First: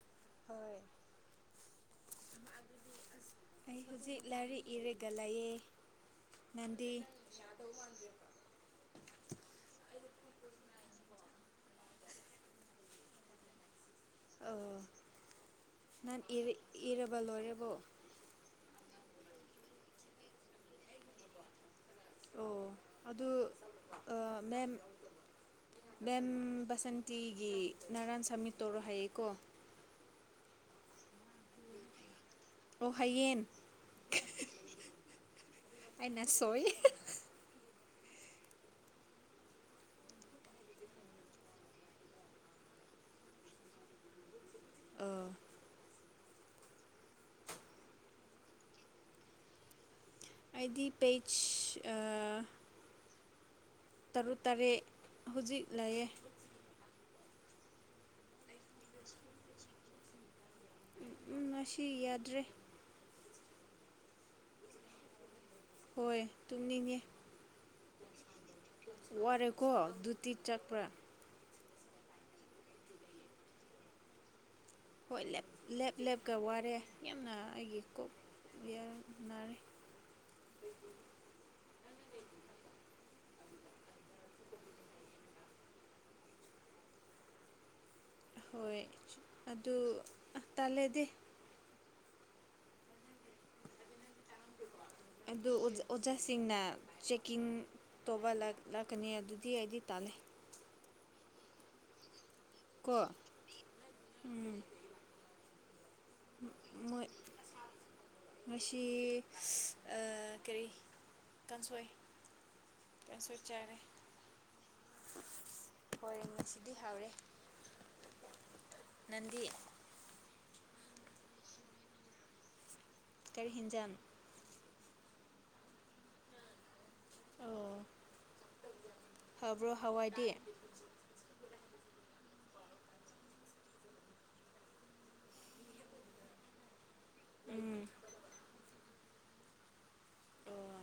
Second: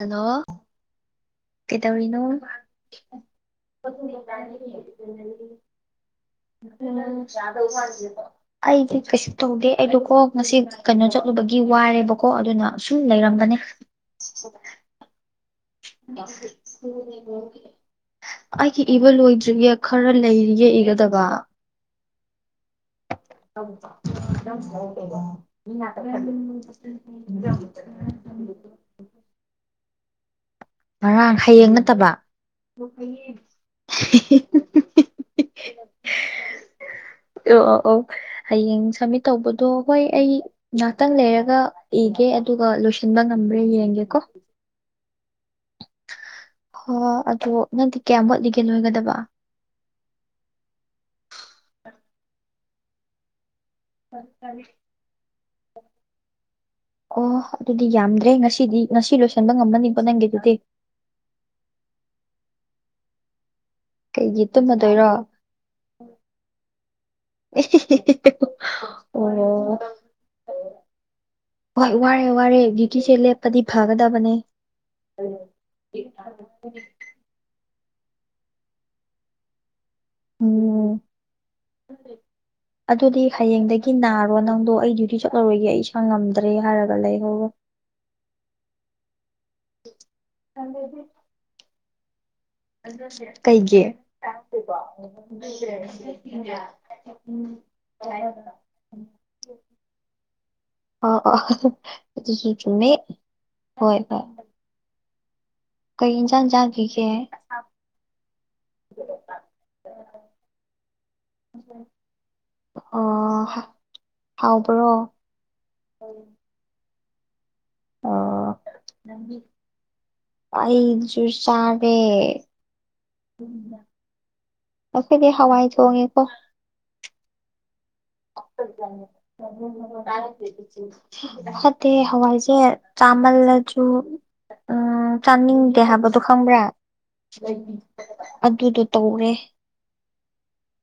hello ꯍꯣꯏ ꯀꯩꯇꯧꯔꯤꯅꯣ ꯑꯩ ꯍꯧꯖꯤꯛ ꯂꯥꯏꯔꯤꯛ ꯏꯔꯒ ꯂꯩꯌꯦ ꯅꯪꯗꯤ ꯑꯩꯗꯤ ꯀꯩꯁꯨ ꯇꯧꯗꯦ ꯑꯩꯗꯨꯀꯣ ꯉꯁꯤ ꯀꯩꯅꯣ ꯆꯠꯂꯨꯕꯒꯤ ꯋꯥꯔꯦꯕꯀꯣ ꯑꯗꯨꯅ ꯁꯨꯝ ꯂꯩꯔꯝꯒꯅꯤ ꯑꯣ ꯅꯪ ꯏꯔꯕ ꯂꯣꯏꯔꯕꯣ ꯑꯩ ꯏꯕ ꯂꯣꯏꯗ꯭ꯔꯤꯒ ꯈꯔ ꯂꯩꯔꯤꯌꯦ ꯏꯒꯗꯕ ꯑꯣ ꯑꯗꯨ ꯃꯦꯝ [unintelligible] ꯉꯥꯔꯥꯡ ꯁꯥꯃꯤꯠ ꯇꯧꯔ ꯍꯥꯏ [unintelligible] ꯉꯔꯥꯡ ꯍꯌꯦꯡ ꯅꯠꯇꯕꯡ ꯑꯣ ꯍꯌꯦꯡ ꯑꯩꯅ ꯁꯣꯏ ꯑꯣ ꯑꯣ ꯑꯣ ꯍꯌꯦꯡ ꯁꯃꯤꯠ ꯇꯧꯕꯗꯣ ꯍꯣꯏ ꯑꯩ ꯉꯍꯥꯛꯇꯪ ꯂꯩꯔꯒ ꯏꯒꯦ ꯑꯗꯨꯒ ꯂꯣꯏꯁꯤ ꯝꯕ ꯉꯝꯕ꯭ꯔꯦ ꯌꯦꯡꯒꯦꯀꯣ ꯑꯣ ꯍꫭꯏ ꯑꯗꯣ ꯅꯪꯗꯤ ꯀꯌꯥꯃꯨꯛ ꯋꯥꯠꯂꯤꯒꯦ ꯑꯣꯏꯒꯗꯕ ꯑꯩꯗꯤ ꯄꯦꯆ ꯇꯔꯨꯛ ꯇꯔꯦꯠ ꯍꯧꯖꯤꯛ ꯂꯩꯑꯦ ꯑꯣ ꯑꯗꯨꯗꯤ ꯌꯥꯝꯗ꯭ꯔꯦ ꯉꯁꯤꯗꯤ ꯉꯁꯤ ꯂꯣꯏꯁꯤꯟꯕ ꯉꯝꯅꯅꯤꯡꯕꯣ ꯅꯪꯒꯤ ꯑꯗꯨꯗꯤ ꯉꯥꯁꯤ ꯌꯥꯗ꯭ꯔꯦ ꯀꯩꯒꯤ ꯇꯨꯝꯃꯗꯣꯏꯔꯣ ꯍꯣꯏ ꯇꯨꯝꯅꯤꯡꯉꯦ ꯑꯣ ꯋꯥꯔꯦꯀꫭ ꯗꯨꯇꯤ ꯆꯠꯀ꯭ꯔ ꯍꯣꯏ ꯋꯥꯔꯦ ꯋꯥꯔꯦ ꯗꯨꯇꯤꯁꯦ ꯂꯦꯞꯄꯗꯤ ꯐꯒꯗꯕꯅꯦ ꯍꯣꯏ ꯂꯦ ꯂꯦꯞ ꯂꯦꯞꯀ ꯋꯥꯔꯦ ꯌꯥꯝꯅ ꯑꯩꯒꯤ ꯀꯌꯥꯅꯔꯦ ꯎꯝ ꯑꯗꯨꯗꯤ ꯍꯌꯦꯡꯗꯒꯤ ꯅꯥꯔꯣ ꯅꯪꯗꯣ ꯑꯩ ꯗ꯭ꯌꯨꯇꯤ ꯆꯠꯂꯔꯣꯏꯒꯦ ꯑꯩ ꯏꯁꯥ ꯉꯝꯗ꯭ꯔꯦ ꯍꯥꯏꯔꯒ ꯂꯩꯍꯔ ꯍꯣꯏ ꯑꯗꯨ ꯇꯜꯂꯦꯗꯤ ꯀꯩꯒꯤ ꯑꯗꯨ [unintelligible] ꯑꯣꯖꯥꯁꯤꯡꯅ ꯆꯦꯛꯀꯤꯡ ꯇꯧꯕ ꯂꯥꯛꯀꯅꯤ ꯑꯗꯨꯗꯤ ꯑꯩꯗꯤ ꯇꯥꯜꯂꯦ ꯑꯥ ꯑꯥ ꯑꯗꯨꯁꯨ ꯆꯨꯝꯃꯦ ꯀꯣ ꯀꯩ ꯏꯟꯁꯥꯡ ꯆꯥꯡꯒꯒꯦ ꯃꯁꯤ ꯀꯔꯤ ꯀꯥꯡꯁꯣꯏ ꯀꯥꯡꯁꫭꯏ ꯑꯣ ꯆꯔꯦ ꯍꯥꯎꯕ꯭ꯔꯣ ꯍꯣꯏ ꯃꯁꯤꯗꯤ ꯍꯥꯎꯔꯦ ꯑꯣ ꯅꯗꯤ ꯑꯩꯁꯨ ꯆꯥꯔꯦ ꯀꯔꯤ ꯍꯤꯖꯥꯟ ꯉꯁꯤꯗꯤ ꯍꯋꯥꯏ ꯊꫭꯡꯉꯦꯀꯣ ꯑꯣ ꯍꯥꯎꯕ꯭ꯔꯣ ꯍꯋꯥꯏꯗꯤ ꯍꯋꯥꯏ ꯀꯦ ꯆꯥꯃꯜꯂꯁꯨ ꯎꯝ ꯆꯥꯅꯤꯡꯗꯦ ꯍꯥꯏꯕꯗꯣ ꯈꯪꯕ꯭ꯔꯥ ꯎꯝ ꯑꯗꯨ ꯑꯗꯨ ꯇꯧꯔꯦ ꯑꯣ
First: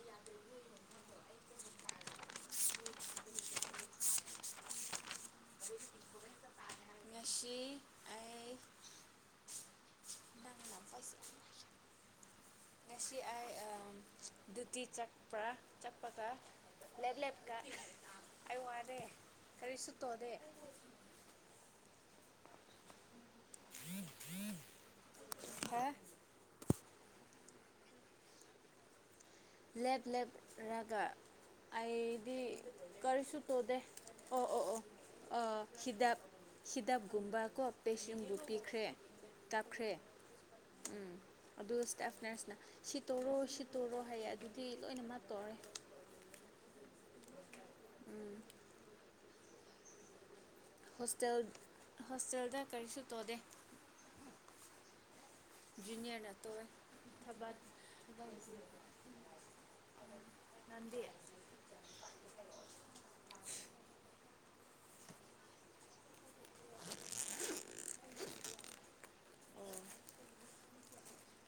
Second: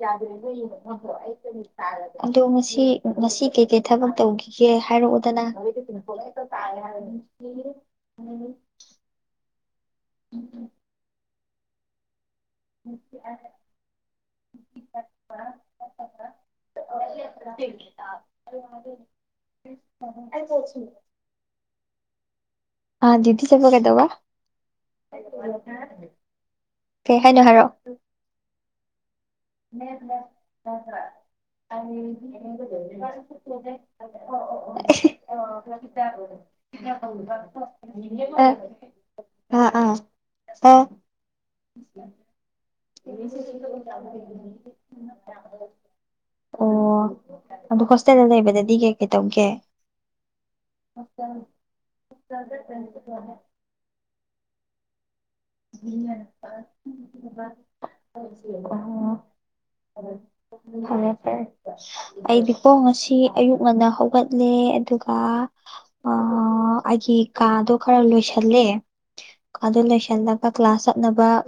ꯌꯥꯗ꯭ꯔꯦ ꯅꯣꯏ ꯌꯦꯡꯕ ꯅꯪꯈ꯭ꯔꯣ ꯑꯩ ꯀꯔꯤ ꯑꯗꯣ ꯉꯁꯤ ꯉꯁꯤ ꯀꯩꯀꯩ ꯊꯕꯛ ꯇꯧꯈꯤꯒꯦ ꯍꯥꯏꯔꯛꯑꯣꯗꯅ ꯀꯗꯤ ꯉꯁꯤ ꯑꯩ ꯎꯝ ꯎꯝ ꯅꯪꯅ ꯄꯩꯁꯥ ꯉꯁꯤ ꯗꯨꯇꯤ ꯆꯄ꯭ꯔ ꯆꯠꯄꯀ [inaudible] ꯦ ꯋꯥꯔꯦ ꯀꯔꯤꯁꯨ ꯇꯧꯗꯦ [unintelligible] [inaudible] ꯀ [unintelligible] [inaudible] ꯑꯤꯗꯤ ꯁꯦꯕ ꯀꯩꯗꯧꯕ [unintelligible] [inaudible] ꯀꯩ ꯍꯥꯏꯅꯣ ꯍꯥꯏꯔꯛꯑꯣ ꯂꯦꯞ ꯔꯗ ꯂꯦꯞꯔꯒ ꯅꯠꯇ꯭ꯔ ꯑꯩꯗꯤ ꯀꯔꯤꯁꯨ ꯇꯧꯗꯦ ꯑꯣ [unintelligible] [inaudible] ꯍꯤꯗꯞꯒꯨꯝꯕ ꯀꯣ ꯄꯦꯁꯤꯡꯗꯨ ꯄꯤꯈ꯭ꯔꯦ ꯑꯥ ꯀꯥꯞꯈ꯭ꯔꯦ ꯑꯥ ꯑꯥ ꯑꯥ ꯎꯝ ꯑꯗꯨꯔꯁꯤꯅ ꯁꯤꯇꯣꯔꯣ ꯁꯤꯠꯇꯣꯔꯣ ꯍꯥꯏꯌꯦ ꯑꯗꯨꯗꯤ ꯂꯣꯏꯅꯃꯛ ꯇꯧꯔꯦ ꯑꯗꯨ ꯍꯣꯁꯇꯦꯜꯗ ꯂꯩꯕꯗꯗꯤ ꯀꯩ ꯀꯩ ꯇꯧꯒꯦ ꯍꯣꯁꯇꯦꯜ ꯁꯁꯗ꯭ꯔ ꯍꯣꯁꯇꯦꯜꯗ ꯀꯔꯤꯁꯨ ꯇꯧꯗꯦ ꯋꯥꯅꯦꯦ [inaudible] [unintelligible] ꯖꯨꯅꯤꯌꯔꯅ [inaudible] ꯇꯧꯋꯦ ꯊꯕꯛ ꯅꯟꯗꯤ ꯐꯔꯦ ꯐꯔꯦ ꯑꯩꯗꯤꯀꯣ ꯉꯁꯤ ꯑꯌꯨꯛ ꯉꯟꯅ ꯍꯧꯒꯠꯂꯦ ꯑꯗꯨꯒ ꯑꯩꯒꯤ ꯀꯥꯗꯣ ꯈꯔ ꯂꯣꯏꯁꯜꯂꯦ ꯀꯥꯗ ꯂꯣꯏꯁꯜꯂꯒ ꯀ꯭ꯂꯥꯁ ꯆꯠꯅꯕ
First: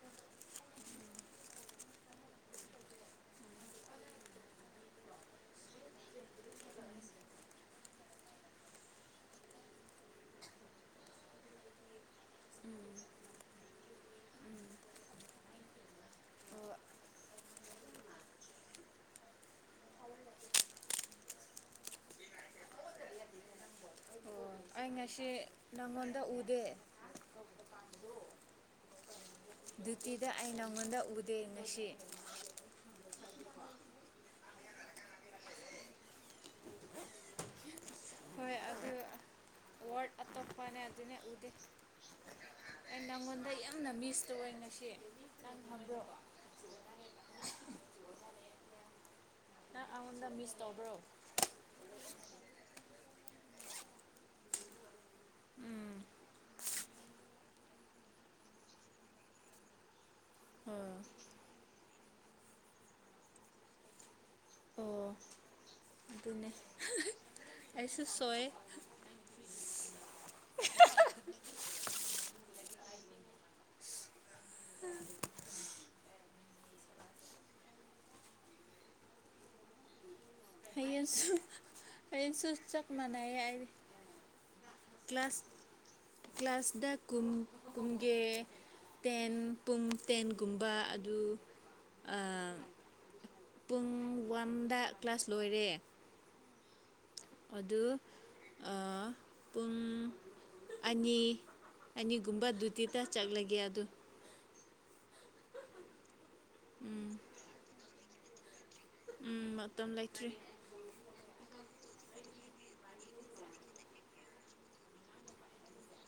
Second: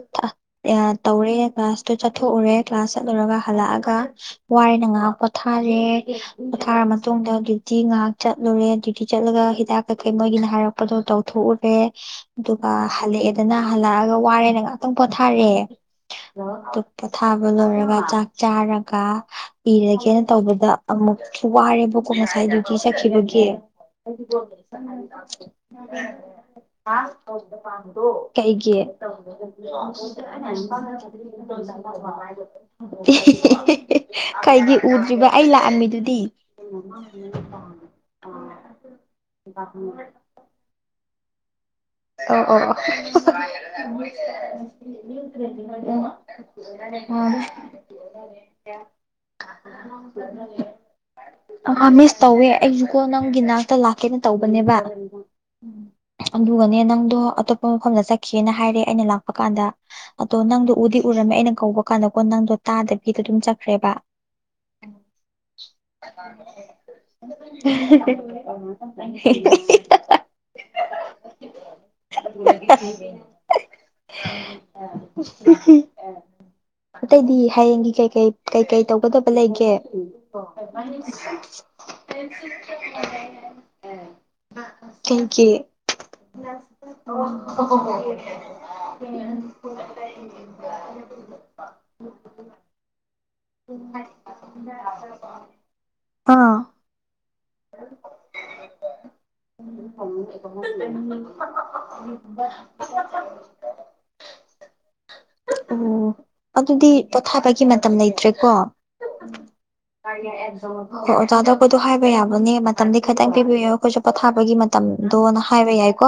ꯇꯧꯔꯦ ꯀ꯭ꯂꯥꯁꯇꯨ ꯆꯠꯊꯣꯛꯎꯔꯦ ꯀ꯭ꯂꯥꯁ ꯆꯠꯂꯨꯔꯒ ꯍꯜꯂꯛꯑꯒ ꯋꯥꯔꯅ ꯉꯥꯏꯍꯥꯛ ꯄꯣꯊꯥꯔꯦ ꯄꯣꯊꯥꯔ ꯃꯇꯨꯡꯗ ꯗ꯭ꯌꯨꯇꯤ ꯉꯥꯏꯍꯥꯛ ꯆꯠꯂꯨꯔꯦ ꯆꯠꯂꯒ ꯍꯤꯗꯥꯛ ꯀꯩꯀꯩ ꯃꯣꯏꯒꯤꯅ ꯍꯥꯏꯔꯛꯄꯗꯣ ꯇꯧꯊꯣꯛꯎꯔꯦ ꯑꯗꯨꯒ ꯍꯜꯂꯛꯑꯦꯗꯅ ꯍꯜꯂꯛꯑꯒ ꯋꯥꯔꯦꯅ ꯉꯥꯛꯇꯪ ꯄꯣꯊꯥꯔꯑꯦ ꯑꯣ ꯄꫭꯠꯊꯥꯕ ꯂꯣꯏꯔꯒ ꯆꯥꯛ ꯆꯥꯔꯒ ꯏꯤꯔꯒꯦꯅ ꯇꯧꯕꯗ ꯑꯃ ꯋꯥꯔꯦꯕꯀꯣ ꯉꯁꯥꯏꯗꯨꯗꯤ ꯁꯛꯈꯤꯕꯒꯤ ꯑꯣ ꯑꯩ ꯉꯁꯤ ꯅꯪꯉꯣꯟꯗ ꯎꯗꯦ ꯗ ꯄꯗꯣ [inaudible] [unintelligible] ꯀꯩꯒꯤ ꯗ꯭ꯌꯨꯇꯤꯗ ꯑꯩ ꯅꯪꯉꯣꯟꯗ ꯎꯗꯦ ꯉꯁꯤ ꯀꯩꯒꯤ ꯎꯗ꯭ꯔꯤꯕ ꯑꯩ ꯂꯥꯛꯑꯝꯃꯤꯗꯨꯗꯤ ꯍꯣꯏ ꯑꯗꯨ ꯑꯣ [unintelligible] [inaudible] ꯋꯥꯔꯗ ꯑꯇꯣꯞꯄꯅꯦ ꯑꯗꯨꯅꯦ ꯎꯗ ꯑ ꯑꯣ [inaudible] [unintelligible] ꯍ ꯃꯤꯁ ꯇꯧꯋꯦ ꯉꯁꯤ ꯅꯪ ꯈꯪꯕ꯭ꯔꯣ [unintelligible] [inaudible] ꯅꯪ ꯑꯩꯉꯣꯟꯗ ꯃꯤꯁ ꯇꯧꯕ꯭ꯔꯣ ꯑꯃ ꯃꯤꯁ ꯇꯧꯋꯦ ꯑꯩꯁꯨꯀꯣ ꯅꯪꯒꯤꯅ ꯂꯥꯛꯀꯦꯅ ꯇꯧꯕꯅꯦꯕ ꯑꯗꯨꯒꯅꯦ ꯅꯪꯗꯣ ꯑꯇꯣꯞꯄ ꯃꯐꯝꯗ ꯆꯠꯈꯤꯅ ꯍꯥꯏꯔꯦ ꯑꯩꯅ ꯂꯥꯛꯄ ꯀꯥꯟꯗ ꯑꯗꯣ ꯅꯪꯗꯣ ꯑꯣ ꯎꯗꯤ ꯎꯔꯝꯃꯦ ꯑꯩꯅ ꯀꯧꯕ ꯀꯥꯟꯗ ꯀꯣ ꯅꯪꯗꯣ ꯇꯥꯗꯕꯤꯗꯣ ꯑꯗꯨꯝ ꯆꯠꯈ꯭ꯔꯦꯕ ꯑꯣ ꯑꯗꯨꯅꯦ [inaudible] ꯑꯩꯁꯨ ꯁꯣꯏ [unintelligible] [inaudible] [unintelligible] [inaudible] ꯑꯇꯩꯗꯤ ꯍꯌꯦꯡꯒꯤ ꯀꯩꯀꯩ ꯀꯩꯀꯩ ꯇꯧꯒꯗꯕ ꯂꯩꯒꯦ [unintelligible] ꯍꯌꯦꯡꯁꯨ ꯍꯌꯦꯡꯁꯨ ꯆꯞ ꯃꯥꯟꯅꯩꯌꯦ ꯑꯩꯗꯤ [inaudible] ꯀ꯭ꯂꯥꯁ ꯊꯦꯡꯀꯤꯌꯨ ꯀ꯭ꯂꯥꯁꯗ ꯀꯨꯝ ꯀꯨꯝꯒꯦ ꯇꯦꯟ ꯄꯨꯡ ꯇꯦꯟꯒꯨꯝꯕ ꯑꯗꯨ ꯄꯨꯡ ꯋꯥꯟꯗ ꯀ꯭ꯂꯥꯁ ꯂꯣꯏꯔꯦ ꯑꯥ [unintelligible] [inaudible] ꯑꯗꯨ ꯄꯨꯡ ꯑꯅꯤ ꯑꯅꯤꯒꯨꯝꯕ ꯑꯗꯨꯇꯤꯗ ꯆꯠꯂꯒꯦ ꯑꯗꯨ ꯑꯣ ꯑꯗꯨꯗꯤ ꯎꯝ ꯄꯣꯊꯥꯕꯒꯤ ꯃꯇꯝ ꯂꯩꯇ꯭ꯔꯦꯀꯣ ꯎꯝ ꯃꯇꯝ ꯂꯩꯇ꯭ꯔꯤ [unintelligible] ꯍꯥꯏ ꯍꯥꯏꯕ ꯌꯥꯕꯅꯦ ꯃꯇꯝꯗꯤ ꯈꯤꯇꯪ ꯄꯤꯕꯤꯌꯣ ꯑꯩꯈꯣꯏꯁꯨ ꯄꯣꯊꯥꯕꯒꯤ ꯃꯇꯝꯗꯣꯅ ꯍꯥꯏꯕ ꯌꯥꯏꯀꯣ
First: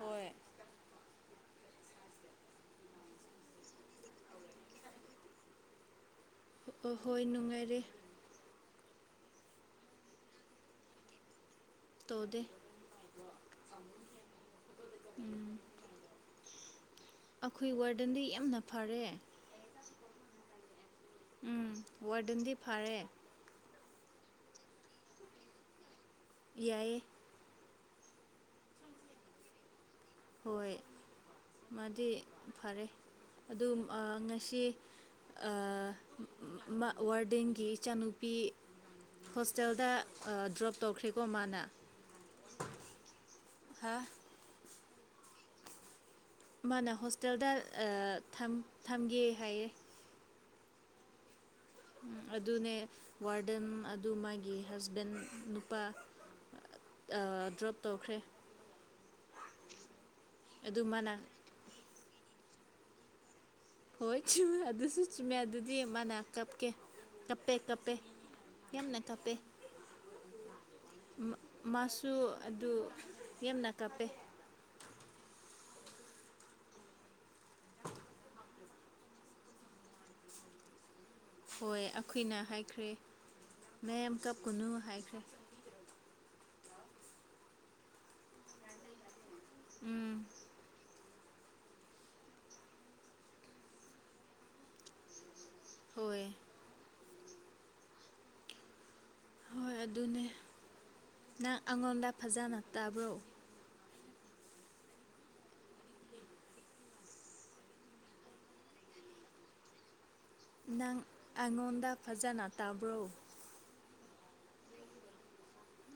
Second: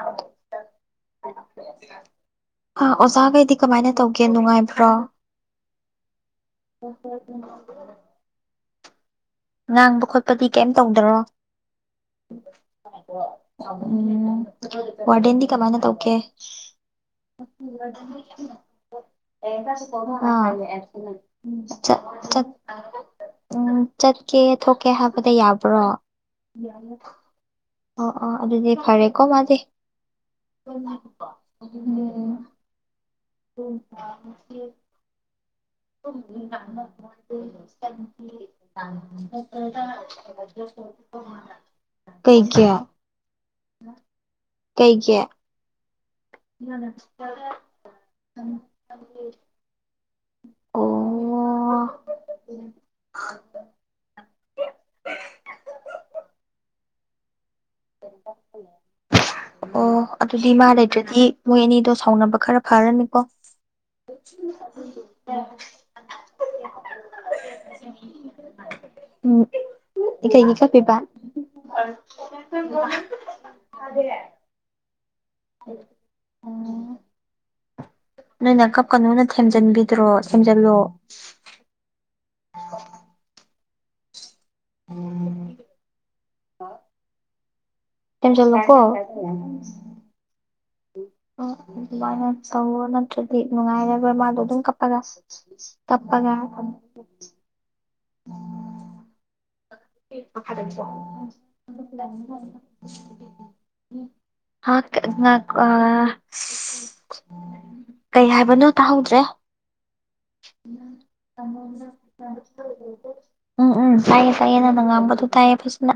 ꯍꯣꯏ [inaudible] ꯑꯥ ꯑꯣꯖꯥꯈꯩꯗꯤ ꯀꯃꯥꯏꯅ ꯇꯧꯒꯦ ꯅꯨꯡꯉꯥꯏꯕ꯭ꯔꯣ ꯍ ꯍꯣꯏ ꯅꯨꯡꯉꯥꯏꯔꯦ ꯍ [unintelligible] [inaudible] ꯉꯥꯡꯕ ꯈꯣꯠꯄꯗꯤ ꯀꯩꯝ ꯇꯧꯗꯔꯣ ꯇꯧꯗꯦ ꯎꯝ ꯋꯥꯔꯗꯦꯟꯗꯤ ꯎꯝ ꯀꯃꯥꯏꯅ ꯇꯧꯒꯦ ꯑꯩꯈꯣꯏ ꯋꯥꯔꯗꯟꯗꯤ ꯌꯥꯝꯅ ꯐꯔꯦ [unintelligible] ꯎꯝ ꯆꯠ ꯆꯠ ꯋꯥꯔꯗꯟꯗꯤ ꯐꯔꯦ ꯎꯝ ꯆꯠꯀꯦ ꯊꯣꯛꯀꯦ ꯍꯥꯏꯕꯗ ꯌꯥꯕ꯭ꯔꯣ ꯌꯥꯏꯌꯦ ꯑꯣ ꯑꯣ ꯑꯗꯨꯗꯤ ꯐꯔꯦꯀꯣ ꯃꯥꯗꯤ ꯍꯣꯏ ꯃꯥꯗꯤ [unintelligible] ꯐꯔꯦ ꯑꯗꯨ ꯉꯁꯤ [unintelligible] ꯋꯥꯔꯗꯦꯟꯒꯤ ꯏꯆꯥꯅꯨꯄꯤ [unintelligible] ꯄꯨꯈ꯭ꯔꯤꯀꯣ ꯃꯥꯅ ꯀꯩ ꯀꯌꯥ ꯍꯥ ꯀꯩ ꯒꯤ ꯃꯥꯅ ꯍꯣꯁꯇꯦꯜꯗ ꯊꯝꯒꯦ ꯍꯥꯏꯌꯦ ꯑꯣ ꯎ ꯑꯗꯨꯅꯦ ꯋꯥꯔꯗꯟ ꯑꯗꯨ ꯃꯥꯒꯤ ꯒꯤ ꯍꯖꯕꯦꯟ ꯅꯨꯄꯥ ꯗ꯭ꯔꯣꯞ ꯇꯧꯈ꯭ꯔꯦ ꯑꯣ ꯑꯗꯨꯗꯤ ꯃꯥ ꯑꯗꯨ ꯃꯥꯅ ꯂꯩꯗ꯭ꯔꯗꯤ ꯃꯣꯏ ꯑꯅꯤꯗꯣ ꯁꯥꯎꯅꯕ ꯈꯔ ꯐꯔꯅꯤꯀꯣ ꯍꯣꯏ ꯆꯨꯝꯃꯦ ꯑꯗꯨꯁꯨ ꯆꯨꯝꯃꯦ ꯑꯗꯨꯗꯤ ꯃꯥꯅ ꯀꯞꯀꯦ ꯇꯞꯄꯦ ꯇꯞꯄꯦ ꯌꯥꯝꯅ ꯇꯞꯄꯦ ꯎꯝ ꯀꯩꯒꯤ ꯀꯞꯄꯤꯕ ꯑꯗꯨ ꯌꯥꯝꯅ ꯀꯥꯞꯄꯦ ꯎꯝ ꯅꯣꯏꯅ ꯀꯞꯀꯅꯣꯅ ꯊꯦꯝꯖꯤꯟꯕꯤꯗ꯭ꯔꯣ ꯊꯦꯝꯖꯤꯜꯂꯣ ꯍꯣꯏ ꯑꯩꯈꯣꯏꯅ ꯍꯥꯏꯈ꯭ꯔꯦ ꯃꯦꯝ ꯀꯞꯀꯨꯅꯨ ꯍꯥꯏꯈ꯭ꯔꯦ [unintelligible] ꯊꯦꯝꯖꯟꯂꯨꯀꯣ ꯎꯝ ꯑꯗꯨꯃꯥꯏꯅ ꯇꯧꯔꯣ ꯅꯠꯇ꯭ꯔꯗꯤ ꯅꯨꯡꯉꯥꯏꯔꯒ ꯃꯥꯗꯣ ꯑꯗꯨꯝ ꯀꯞꯄꯒ ꯍꯣꯏ ꯀꯞꯄꯒꯥ [unintelligible] [unintelligible] ꯍꯣꯏ ꯑꯗꯨꯅꯦ ꯅꯪ ꯑꯩꯉꯣꯟꯗ ꯐꯖꯅ ꯇꯥꯕ꯭ꯔꯣ ꯀꯩ ꯍꯥꯏꯕꯅꯣ ꯇꯥꯍꯧꯗ꯭ꯔꯦ ꯅꯪ ꯑꯩꯉꯣꯟꯗ ꯐꯖꯅ ꯇꯥꯕ꯭ꯔꯣ ꯎꯝ ꯎꯝ ꯇꯥꯏꯌꯦ ꯇꯥꯏꯌꯦ ꯅꯪꯅ ꯉꯥꯡꯕꯗꯨ ꯇꯥꯏꯌꯦ ꯐꯖꯅ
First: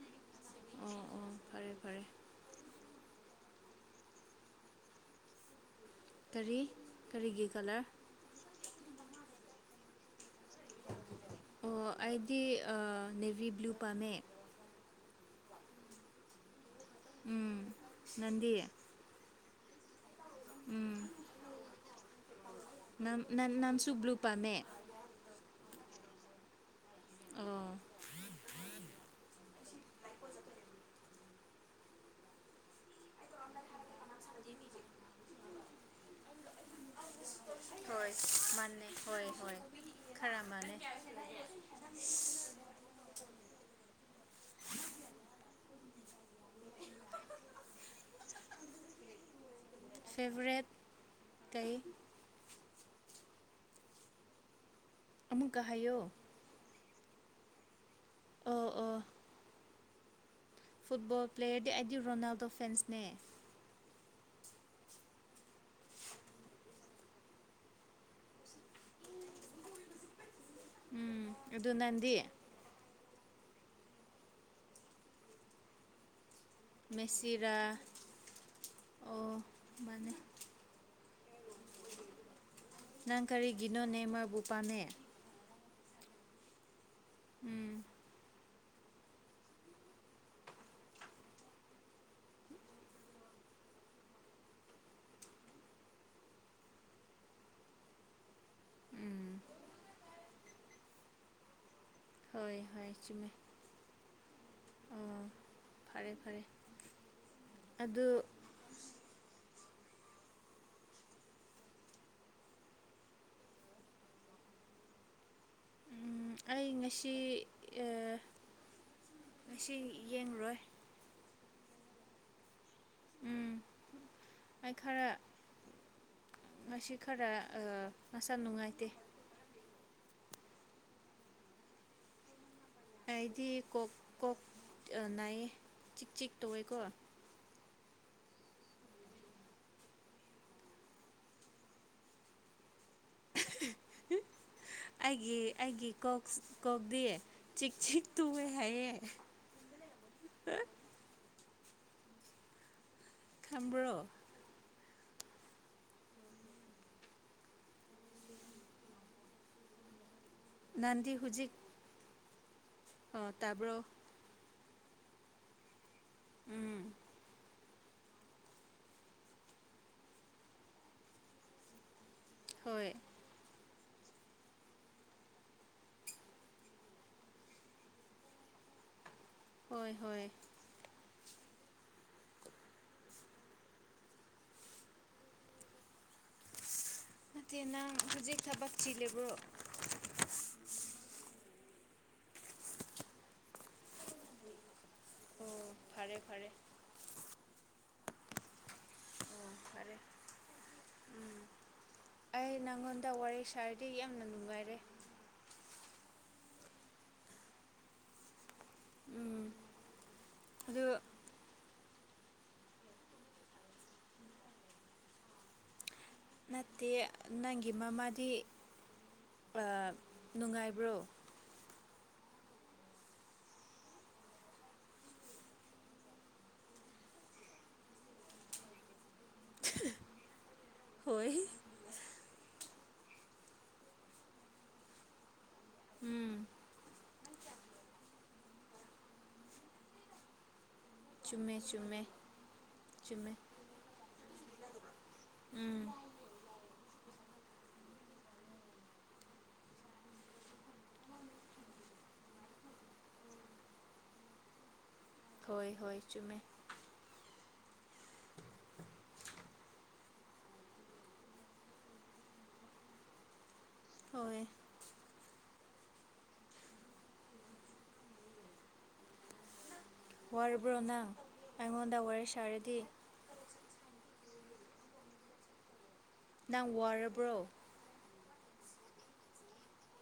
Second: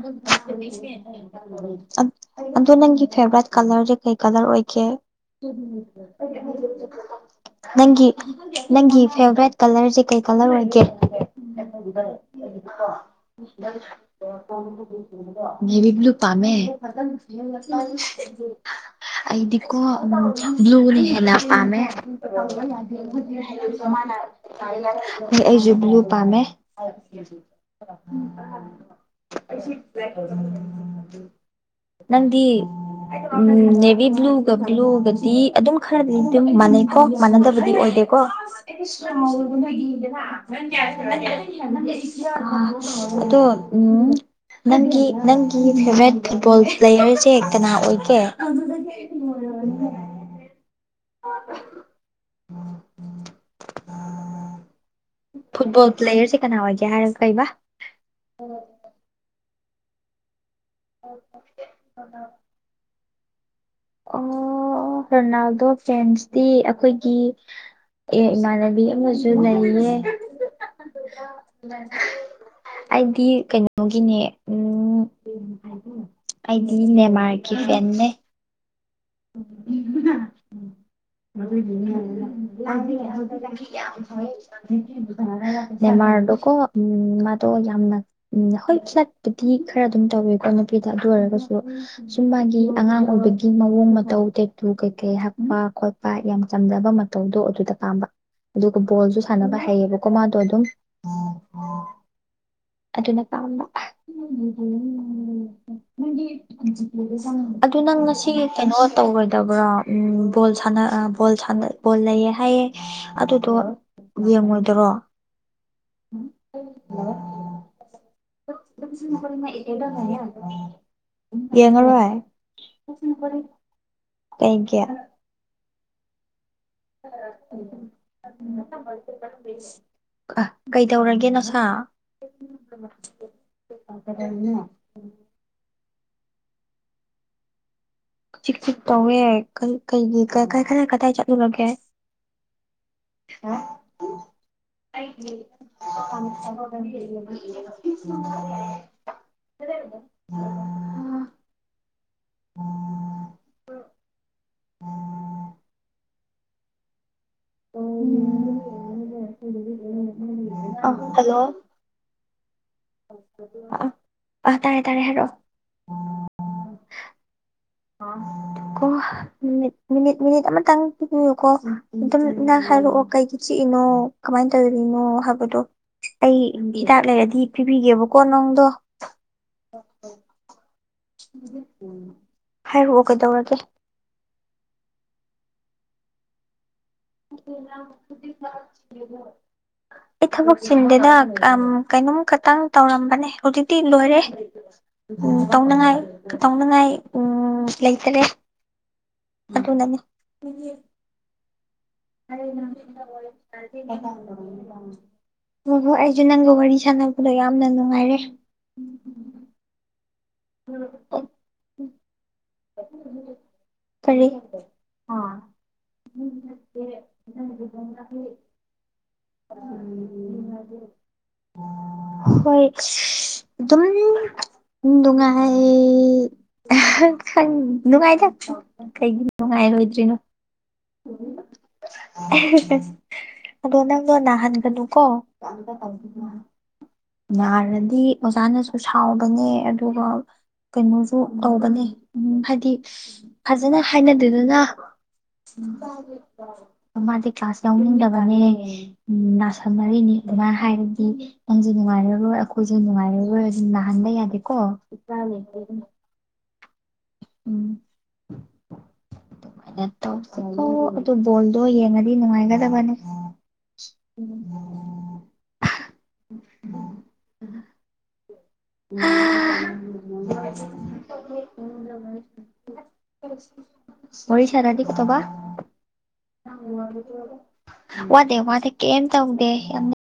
ꯑꯣ ꯑꯣ ꯐꯔꯦ ꯐꯔꯦ ꯑꯗ ꯑꯗꯨ ꯅꯪꯒꯤ ꯐꯦꯚꯔꯥꯏꯠ ꯀꯂꯔꯖꯦ ꯀꯩ ꯀꯂꯔ ꯑꯣꯏꯒꯦ ꯀꯔꯤ ꯀꯔꯤꯒꯤ ꯀꯂꯔ ꯅꯪꯒꯤ ꯅꯪꯒꯤ ꯐꯦꯕꯔꯦꯠ ꯀꯂꯔꯖꯦ ꯀꯩ ꯀꯂꯔ ꯑꯣꯏꯒꯦ ꯑꯣ ꯑꯩꯗꯤ ꯅꯦꯚꯤ ꯕ꯭ꯂꯨ ꯄꯥꯝꯃꯦ [unintelligible] ꯅꯦꯕꯤ ꯕ꯭ꯂꯨ ꯄꯥꯝꯃꯦ ꯎꯝ ꯅꯪꯗꯤ ꯑꯩꯗꯤꯀꯣ ꯎꯝ ꯕ꯭ꯂꯨꯅ ꯎꯝ ꯍꯦꯟꯅ ꯄꯥꯝꯃꯦ ꯅꯪ ꯅꯪꯁꯨ ꯕ꯭ꯂꯨ ꯄꯥꯝꯃꯦ ꯑꯦ ꯑꯩ ꯕ꯭ꯂꯨ ꯄꯥꯝꯃꯦ ꯑꯣ [unintelligible] ꯅꯪꯗꯤ ꯎꯝ ꯅꯦꯚꯤ ꯕ꯭ꯂꯨꯒ ꯕ꯭ꯂꯨꯒꯗꯤ ꯑꯗꯨꯝ ꯈꯔꯗꯤ ꯑꯗꯨꯝ ꯃꯥꯟꯅꯩ ꯈꯣꯛ ꯃꯥꯟꯅꯗꯕꯗꯤ ꯍꯣꯏ ꯑꯣꯏꯗꯦꯀꯣ ꯃꯥꯟꯅꯦ ꯍꯣꯏ ꯍꯣꯏ ꯈꯔ ꯃꯥꯟꯅꯦ ꯑꯥ ꯑꯗꯣ ꯎꯝ ꯅꯪꯒꯤ ꯅꯪꯒꯤ ꯐꯦꯚꯣꯔꯥꯏꯠ ꯐꯨꯠꯕꯣꯜ ꯄ꯭ꯂꯦꯌꯔꯖꯦ ꯀꯅꯥ ꯑꯣꯏꯒꯦ ꯐꯦꯚꯣꯔꯦꯠ ꯀꯩ ꯑꯃꯨꯛꯀ ꯐꯨꯠꯕꯣꯜ ꯍꯥꯏꯌꯣ ꯄ꯭ꯂꯦꯌꯔꯁꯦ ꯀꯅꯥ ꯑꯣꯏꯒꯦ ꯍꯥꯏꯔꯒ ꯀꯩꯕ ꯑꯣ ꯑꯣ ꯐꯨꯠꯕꯣꯜ ꯄ꯭ꯂꯦꯌꯔꯗꯤ ꯑꯩꯗꯤ ꯔꯣꯅꯥꯜꯗꯣ ꯐꯦꯟꯁꯅꯦ ꯑꯣ ꯔꯣꯅꯥꯜꯗꯣ ꯐꯦꯟꯁꯇꯤ ꯑꯈꯣꯏꯒꯤ ꯑꯦ ꯏꯃꯥꯅꯕꯤ ꯑꯃꯖꯨ ꯂꯩꯌꯦ ꯎꯝ ꯑꯗꯨ ꯅꯪꯗꯤ ꯑꯩꯗꯤ ꯀꯩꯅꯣꯒꯤꯅꯦ ꯎꯝ ꯑꯩꯗꯤ ꯅꯦꯃꯥꯔꯒꯤ ꯃꯦꯁꯤꯔꯥ ꯐꯦꯟꯅꯦ [inaudible] [unintelligible] ꯑꯣ ꯃꯥꯅꯦ ꯅꯪ ꯀꯔꯤꯒꯤꯅꯣ ꯅꯦꯃꯔꯕꯨ ꯄꯥꯝꯃꯦ ꯅꯦꯃꯥꯔꯗꯣꯀꯣ ꯎꯝ ꯃꯥꯗꯣ ꯎꯝ ꯌꯥꯝꯅ ꯎꯝ ꯍꯣꯏ ꯐ꯭ꯂꯠꯄꯨꯗꯤ ꯈꯔ ꯑꯗꯨꯝ ꯇꯧꯋꯦꯀꯣ ꯅꯨꯄꯤꯗ ꯑꯗꯨ ꯑꯣꯏꯔꯒꯁꯨ ꯁꯨꯝ ꯃꯥꯒꯤ ꯑꯉꯥꯡ ꯑꯣꯏꯕꯒꯤ ꯒꯤ ꯃꯑꯣꯡ ꯃꯠ ꯇꯧ ꯇꯦꯇꯨ ꯀꯩꯀꯩ ꯍꯛꯄ ꯈꯣꯠꯄ ꯌꯥꯝ ꯆꯝꯖꯕ ꯃꯇꯧꯗꯣ ꯑꯗꯨꯗ ꯄꯥꯝꯕ ꯑꯗꯨꯒ ꯕꯣꯜꯖꯨ ꯎꯝ ꯁꯥꯟꯅꯕ ꯍꯩꯌꯦꯕꯀꯣ ꯃꯥꯗꯣ ꯑꯗꯨꯝ ꯍꯣꯏ ꯍꯣꯏ ꯑꯗꯨꯅ ꯆꯨꯝꯃꯦ ꯄꯥꯝꯕ ꯑꯣ ꯐꯔꯦ ꯐꯔꯦ ꯑꯗꯨ ꯅꯪ ꯉꯁꯤ ꯀꯩꯅꯣ ꯗꯕ꯭ꯔꯥ ꯎꯝ ꯕꯣꯜ ꯁꯥꯟꯅ ꯑ ꯕꯣꯜ ꯁꯥꯟꯅ ꯕꯣꯜ ꯂꯩꯌꯦ ꯍꯥꯏꯌꯦ ꯑꯗꯨꯗꯣ ꯌꯦꯡꯉꯣꯏꯗ꯭ꯔꯣ ꯎꯝ ꯑꯩ ꯉꯁꯤ ꯑꯥ ꯉꯁꯤ ꯌꯦꯡꯔꯣꯏ [unintelligible] ꯌꯦꯡꯉꯔꯣꯏ ꯎꯝ ꯑꯩ ꯀꯩꯒꯤ ꯈꯔ ꯉꯁꯤ ꯈꯔ ꯑꯥ [unintelligible] ꯃꯁꯥ ꯅꯨꯡꯉꯥꯏꯇꯦ ꯑ ꯀꯩꯗꯧꯔꯒꯦ ꯅꯁꯥ ꯑꯩꯗꯤ ꯀꯣꯛ ꯀꯣꯛ ꯅꯥꯏꯌꯦ ꯑ ꯆꯤꯛ ꯆꯤꯛ ꯇꯧꯋꯦꯀꯣ ꯆꯤꯛ ꯆꯤꯛ ꯇꯧꯋꯦ ꯀꯩ ꯀꯩꯒꯤ ꯀꯥꯏ ꯀꯥꯏ ꯀꯥꯏ ꯀꯗꯥꯏ ꯆꯠꯂꯨꯔꯒꯦ ꯍꯥ ꯑꯩꯒꯤ ꯑꯩꯒꯤ ꯀꯣꯛ ꯀꯣꯛꯗꯤ ꯆꯤꯛ ꯆꯤꯛ ꯇꯨꯋꯦ ꯍꯥꯏꯌꯦ [unintelligible] [unintelligible] [unintelligible] ꯈꯝꯕ꯭ꯔꯣ [unintelligible] [unintelligible] ꯍꯜꯂꯣ ꯑ ꯇꯥꯕ꯭ꯔꯣ ꯑꯥ ꯇꯥꯔꯦ ꯇꯥꯔꯦ ꯍꯥꯏꯔꯛꯑꯣ ꯎꯝ ꯊꯨ ꯀꯣ ꯃꯤꯅꯤꯠ ꯃꯤꯅꯤꯠ ꯃꯤꯅꯤꯠ ꯑꯃꯇꯪ ꯄꯤꯕꯤꯌꯨꯀꯣ ꯑꯗꯨꯝ ꯅꯪ ꯍꯣꯏ ꯍꯥꯏꯔꯛꯑꯣ ꯀꯩꯒꯤ ꯆꯤꯛ ꯀꯤꯅꯣ ꯀꯃꯥꯏꯅ ꯇꯧꯔꯤꯅꯣ ꯍꯥꯏꯕꯗꯣ ꯑꯩ ꯍꯤꯗꯥꯛ ꯂꯩꯔꯗꯤ ꯄꯤꯕꯤꯒꯦꯕꯀꯣ ꯅꯪ ꯇꯣ ꯍꯣꯏ ꯍꯣꯏ ꯍꯥꯏꯔꯛꯑꯣ ꯀꯩꯗꯧꯔꯒꯦ ꯅꯠꯇꯦ ꯅꯪ ꯍꯧꯖꯤꯛ ꯊꯕꯛ [unintelligible] ꯆꯤꯜꯂꯤꯕ꯭ꯔꯣ ꯑꯩ ꯊꯕꯛ ꯁꯤꯟꯗꯦꯗ ꯀꯩꯅꯣꯝ ꯈꯛꯇꯪ ꯇꯧꯔꯝꯕꯅꯦ ꯍꯧꯖꯤꯛꯇꯤ ꯂꯣꯏꯔꯦ ꯎꯝ ꯑꯣ ꯇꯧꯅꯉꯥꯏ ꯐꯔꯦ ꯐꯔꯦ ꯇꯧꯅꯉꯥꯏ ꯎꯝ ꯂꯩꯇꯔꯦ ꯑꯣ ꯑꯗꯨꯅꯅꯤ ꯐꯔꯦ [unintelligible] ꯑꯩ ꯅꯪꯉꯣꯟꯗ ꯋꯥꯔꯤ ꯁꯥꯔꯗꯤ ꯌꯥꯝꯅ ꯅꯨꯡꯉꯥꯏꯔꯦ ꯍꯣꯏ ꯍꯣꯏ ꯑꯩꯁꯨ ꯅꯪꯒ ꯋꯥꯔꯤ ꯁꯥꯟꯅꯕꯗꯣ ꯌꯥꯝꯅ ꯅꯨꯡꯉꯥꯏꯔꯦ ꯑꯗꯨ [unintelligible] ꯀꯔꯤ ꯑꯥ ꯅꯠꯇꯦ ꯅꯪꯒꯤ ꯃꯃꯥꯗꯤ ꯅꯨꯡꯉꯥꯏꯕ꯭ꯔꯣ ꯍꯣꯏ ꯑꯗꯨꯝ ꯅꯨꯡꯉꯥꯏ ꯈꯪ ꯅꯨꯡꯉꯥꯏꯗ ꯅꯨꯡꯉꯥꯏꯔꯣꯏꯗ꯭ꯔꯤꯅꯣ ꯍꯣꯏ ꯑꯁ ꯑꯗꯣ ꯅꯪꯗꯣ ꯅꯥꯍꯟꯒꯅꯨꯀꯣ ꯎꯝ ꯅꯥꯔꯗꯤ ꯑꯣꯖꯥꯅꯁꯨ ꯁꯥꯎꯕꯅꯦ ꯑꯗꯨꯒ ꯀꯩꯅꯣꯁꯨ ꯆꯨꯝꯃꯦ ꯇꯧꯕꯅꯤ ꯆꯨꯝꯃꯦ ꯎꯝ ꯍꯥꯏꯗꯤ ꯆꯨꯝꯃꯦ ꯐꯖꯅ ꯍꯥꯏꯅꯗꯦꯗꯅ ꯎꯝ ꯃꯥꯗꯤ ꯀ꯭ꯂꯥꯁ ꯌꯥꯎꯅꯤꯡꯗꯕꯅꯦ ꯅꯁꯟ ꯃꯔꯤꯅꯤ ꯑꯗꯨꯃꯥꯏꯅ ꯍꯥꯏꯔꯗꯤ ꯅꯪꯁꯨ ꯅꯨꯡꯉꯥꯏꯔꯔꯣꯏ ꯑꯩꯈꯣꯏꯁꯨ ꯅꯨꯡꯉꯥꯏꯔꯔꯣꯏ ꯑꯗꯨꯝ ꯅꯥꯍꯟꯕ ꯌꯥꯗꯦꯀꯣ ꯍꯣꯏ ꯍꯣꯏ ꯆꯨꯝꯃꯦ ꯎꯝ ꯑꯣ ꯑꯗꯨ ꯕꯣꯜꯗꯣ ꯌꯦꯡꯉꯗꯤ ꯅꯨꯡꯉꯥꯏꯒꯗꯕꯅꯦ ꯍꯣꯏ [unintelligible] ꯎꯝ ꯋꯥꯔꯕ꯭ꯔꯣ ꯅꯪ ꯑꯩꯉꯣꯟꯗ ꯋꯥꯔꯤ ꯁꯥꯔꯗꯤ ꯋꯥꯔꯤꯁꯥꯗꯗꯤ ꯇꯧꯕ ꯅꯪ ꯋꯥꯔꯕ꯭ꯔꯣ ꯋꯥ ꯗ ꯋꯥꯗ ꯀꯩꯝ ꯇꯧꯗꯦ ꯌꯥꯝ